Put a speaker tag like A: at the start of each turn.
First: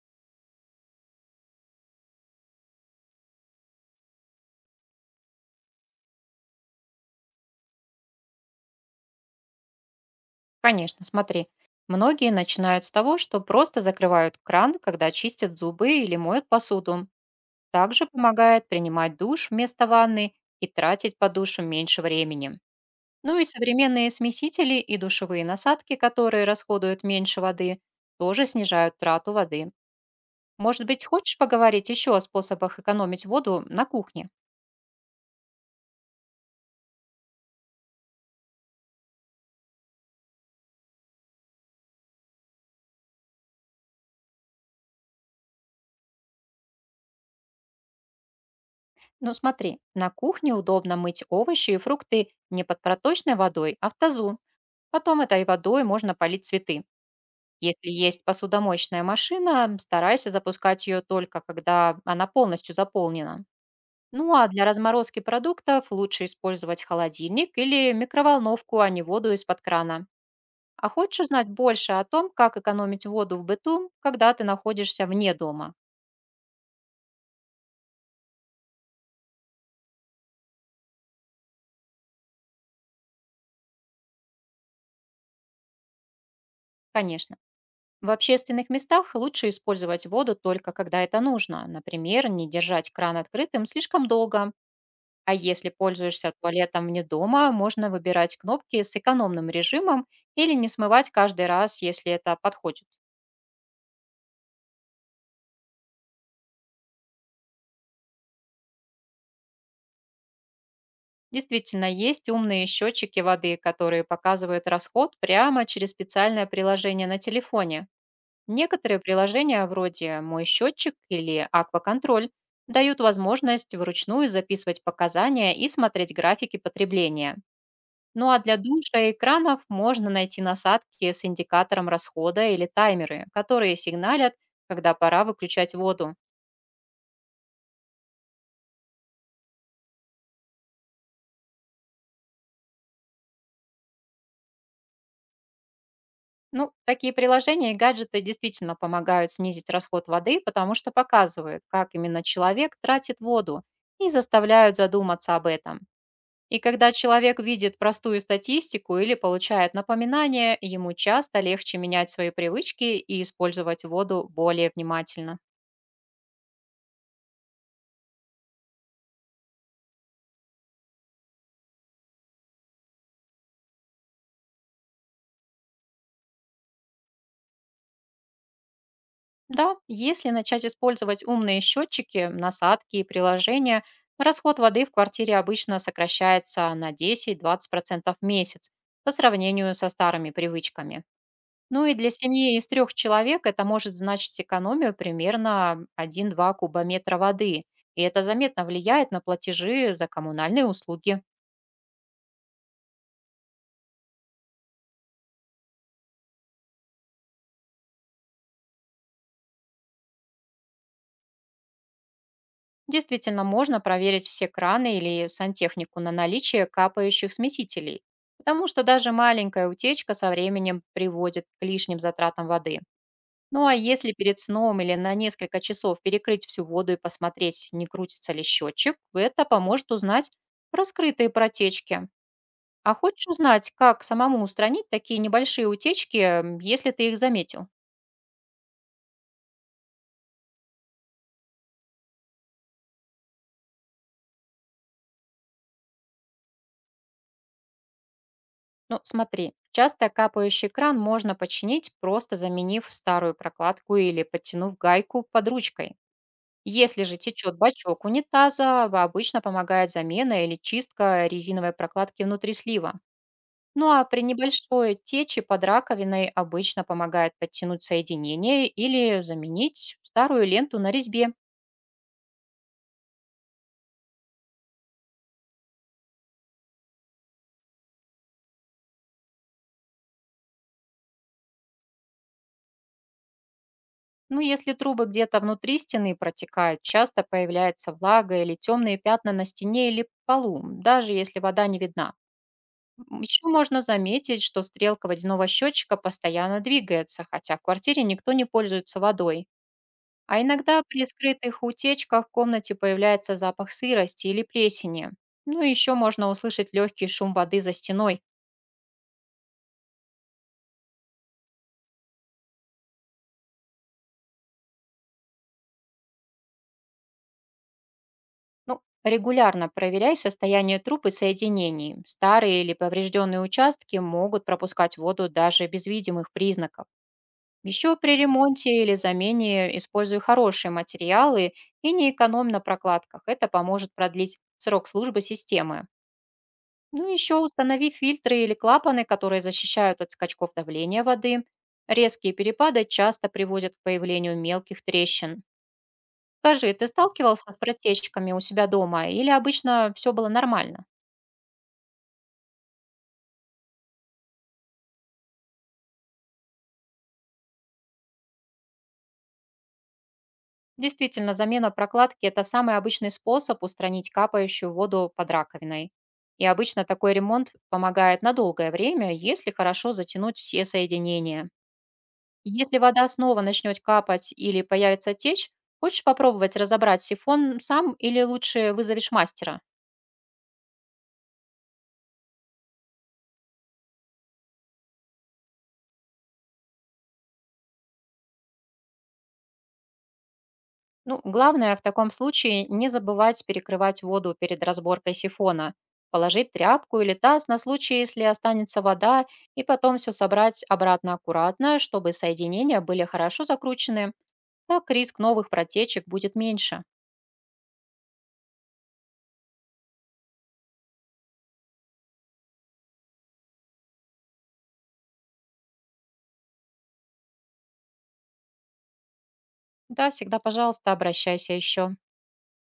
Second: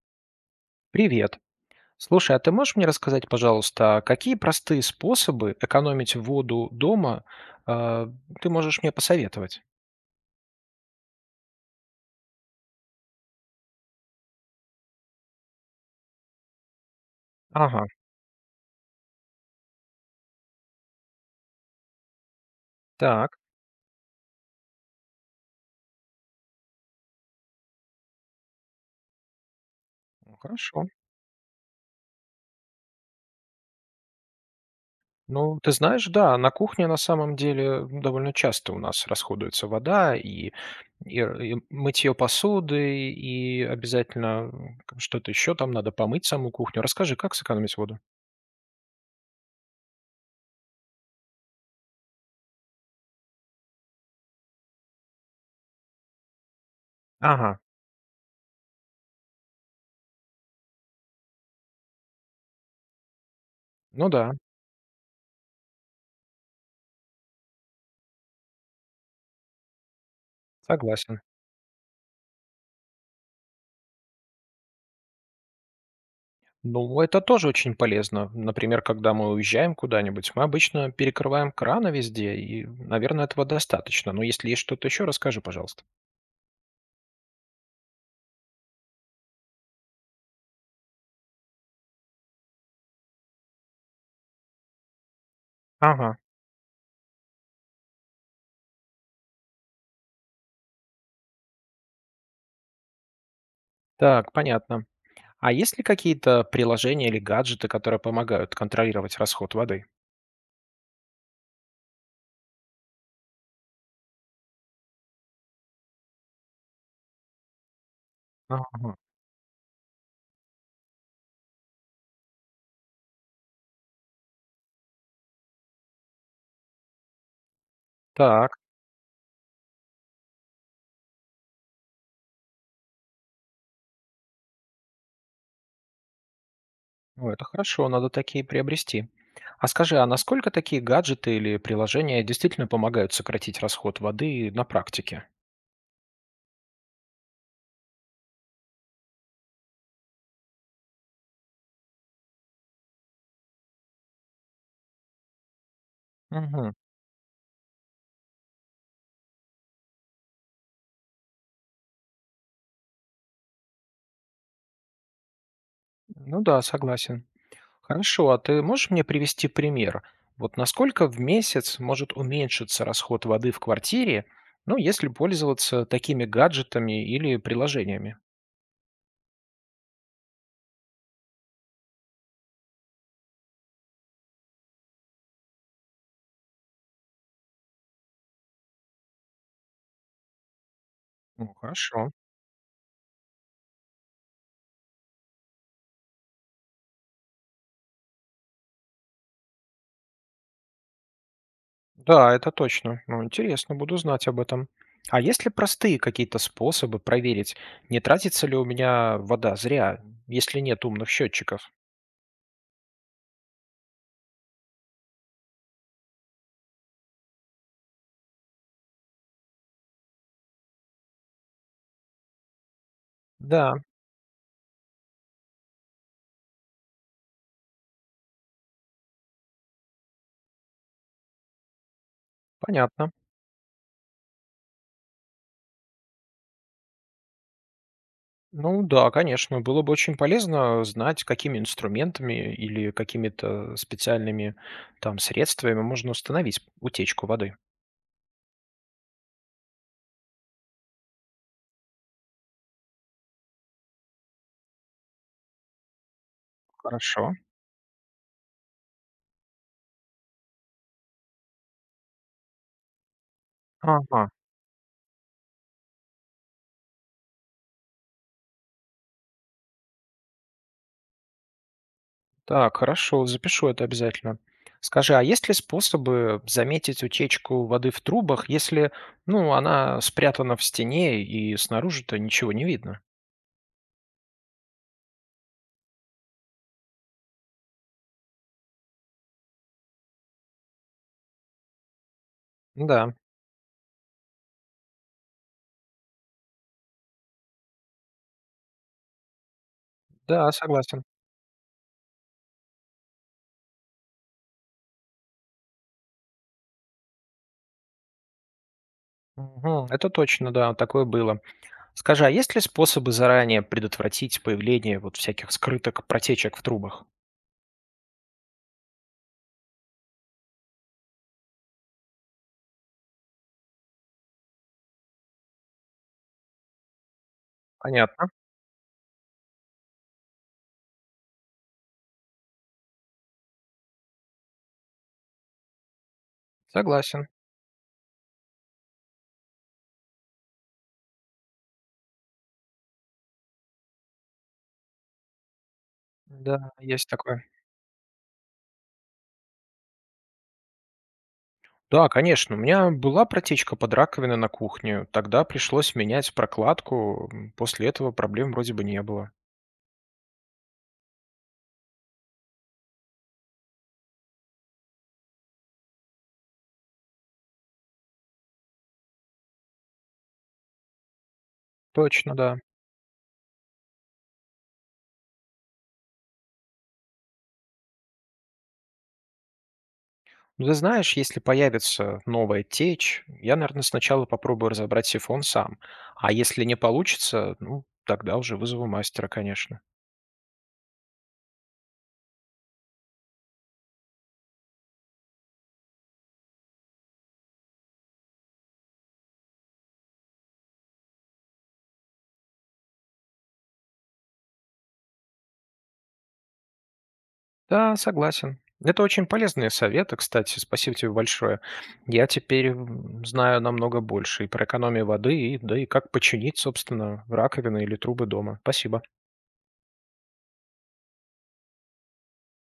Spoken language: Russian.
A: Привет. Слушай, а ты можешь мне рассказать, пожалуйста, какие простые способы экономить воду дома, э, ты можешь мне посоветовать?
B: Конечно, смотри. Многие начинают с того, что просто закрывают кран, когда чистят зубы или моют посуду.
A: Ага,
B: Также помогает принимать душ вместо ванны и тратить по душу меньше времени.
A: так,
B: Ну и современные смесители и душевые насадки, которые расходуют меньше воды, тоже снижают трату воды.
A: ну, хорошо.
B: Может быть, хочешь поговорить еще о способах экономить воду на кухне?
A: Ну, ты знаешь, да, на кухне на самом деле довольно часто у нас расходуется вода и мытье посуды, и обязательно что-то еще там надо помыть саму кухню. Расскажи, как сэкономить воду?
B: Ну смотри, на кухне удобно мыть овощи и фрукты не под проточной водой, а в тазу, потом этой водой можно полить цветы.
A: Ага,
B: Если есть посудомоечная машина, старайся запускать ее только когда она полностью заполнена.
A: ну да,
B: Ну а для разморозки продуктов лучше использовать холодильник или микроволновку, а не воду из-под крана. А хочешь
A: согласен.
B: узнать больше о том, как экономить воду в быту, когда ты находишься вне дома?
A: Ну, это тоже очень полезно. Например, когда мы уезжаем куда-нибудь, мы обычно перекрываем краны везде, и, наверное, этого достаточно. Но если есть что-то еще, расскажи, пожалуйста.
B: Конечно. В общественных местах лучше использовать воду только когда это нужно. Например, не держать кран открытым слишком долго. А если
A: Ага,
B: пользуешься туалетом вне дома, можно выбирать кнопки с экономным режимом или не смывать каждый раз, если это подходит.
A: так, понятно. А есть ли какие-то приложения или гаджеты, которые помогают контролировать расход воды?
B: Действительно, есть умные счетчики воды, которые показывают расход прямо через специальное приложение на телефоне.
A: Ага.
B: Некоторые приложения, вроде «Мой счетчик» или «Акваконтроль», дают возможность вручную записывать показания и смотреть графики потребления. Ну а
A: Так,
B: для душа и экранов можно найти насадки с индикатором расхода или таймеры, которые сигналят, когда пора выключать воду.
A: ну это хорошо, надо такие приобрести. А скажи, а насколько такие гаджеты или приложения действительно помогают сократить расход воды на практике?
B: Ну, такие приложения и гаджеты действительно помогают снизить расход воды, потому что показывают, как именно человек тратит воду и заставляют задуматься об этом. И
A: Угу.
B: когда человек видит простую статистику или получает напоминание, ему часто легче менять свои привычки и использовать воду более внимательно.
A: Ну да, согласен. Хорошо, а ты можешь мне привести пример? Вот насколько в месяц может уменьшиться расход воды в квартире, ну, если пользоваться такими гаджетами или приложениями?
B: Да, если начать использовать умные счетчики, насадки и приложения, расход воды в квартире обычно сокращается на 10-20% в месяц по сравнению со старыми привычками.
A: Ну,
B: Ну и для
A: хорошо.
B: семьи из трех человек это может значить экономию примерно один-два кубометра воды, и это заметно влияет на платежи за коммунальные услуги.
A: Да, это точно. Ну, интересно, буду знать об этом. А есть ли простые какие-то способы проверить, не тратится ли у меня вода зря, если нет умных счетчиков?
B: Действительно, можно проверить все краны или сантехнику на наличие капающих смесителей, потому что даже маленькая утечка со временем приводит к лишним затратам воды. Ну а
A: Да,
B: если перед сном или на несколько часов перекрыть всю воду и посмотреть, не крутится ли счетчик, это поможет узнать про скрытые протечки. А
A: понятно.
B: хочешь узнать, как самому устранить такие небольшие утечки, если ты их заметил?
A: Ну да, конечно, было бы очень полезно знать, какими инструментами или какими-то специальными там средствами можно установить утечку воды.
B: Ну, смотри, часто капающий кран можно починить, просто заменив старую прокладку или подтянув гайку под ручкой. Если же
A: Хорошо.
B: течет бачок унитаза, обычно помогает замена или чистка резиновой прокладки внутри слива. Ну а при
A: Ага.
B: небольшой тече под раковиной обычно помогает подтянуть соединение или заменить старую ленту на резьбе.
A: Так, хорошо, запишу это обязательно. Скажи, а есть ли способы заметить утечку воды в трубах, если, ну, она спрятана в стене и снаружи-то ничего не видно?
B: Ну, если трубы где-то внутри стены протекают, часто появляется влага или темные пятна на стене или полу, даже если вода не видна.
A: Да,
B: Еще можно заметить, что стрелка водяного счетчика постоянно двигается, хотя в квартире никто не пользуется водой. А
A: да,
B: иногда
A: согласен.
B: при скрытых утечках в комнате появляется запах сырости или плесени. Ну и еще можно услышать легкий шум воды за стеной.
A: Мгм, это точно, да, такое было. Скажи, а есть ли способы заранее предотвратить появление вот всяких скрыток, протечек в трубах?
B: Ну, регулярно проверяй состояние труб и соединений. Старые или поврежденные участки могут пропускать воду даже без видимых признаков. Еще при
A: Понятно.
B: ремонте или замене используй хорошие материалы и не экономь на прокладках. Это поможет продлить срок службы системы. Ну
A: Согласен.
B: еще установи фильтры или клапаны, которые защищают от скачков давления воды. Резкие перепады часто приводят к появлению мелких трещин. Скажи,
A: Да,
B: ты
A: есть такое.
B: сталкивался с протечками у себя дома или обычно все было нормально?
A: Да, конечно. У меня была протечка под раковиной на кухне. Тогда пришлось менять прокладку. После этого проблем вроде бы не было.
B: Действительно, замена прокладки– это самый обычный способ устранить капающую воду под раковиной. И обычно такой ремонт помогает на долгое время, если хорошо затянуть все соединения.
A: Точно, да.
B: Если вода снова начнет капать или появится течь, хочешь попробовать разобрать сифон сам или лучше вызовешь мастера?
A: Ну, ты знаешь, если появится новая течь, я, наверное, сначала попробую разобрать сифон сам. А если не получится, ну, тогда уже вызову мастера, конечно.
B: Ну, главное в таком случае не забывать перекрывать воду перед разборкой сифона, положить тряпку или таз на случай, если останется вода, и потом все собрать обратно аккуратно, чтобы соединения были хорошо закручены, так риск новых протечек будет меньше.
A: Да, согласен. Это очень полезные советы, кстати. Спасибо тебе большое. Я теперь знаю намного больше и про экономию воды, и да и как починить, собственно, раковины или трубы дома. Спасибо.
B: Да, всегда, пожалуйста, обращайся еще.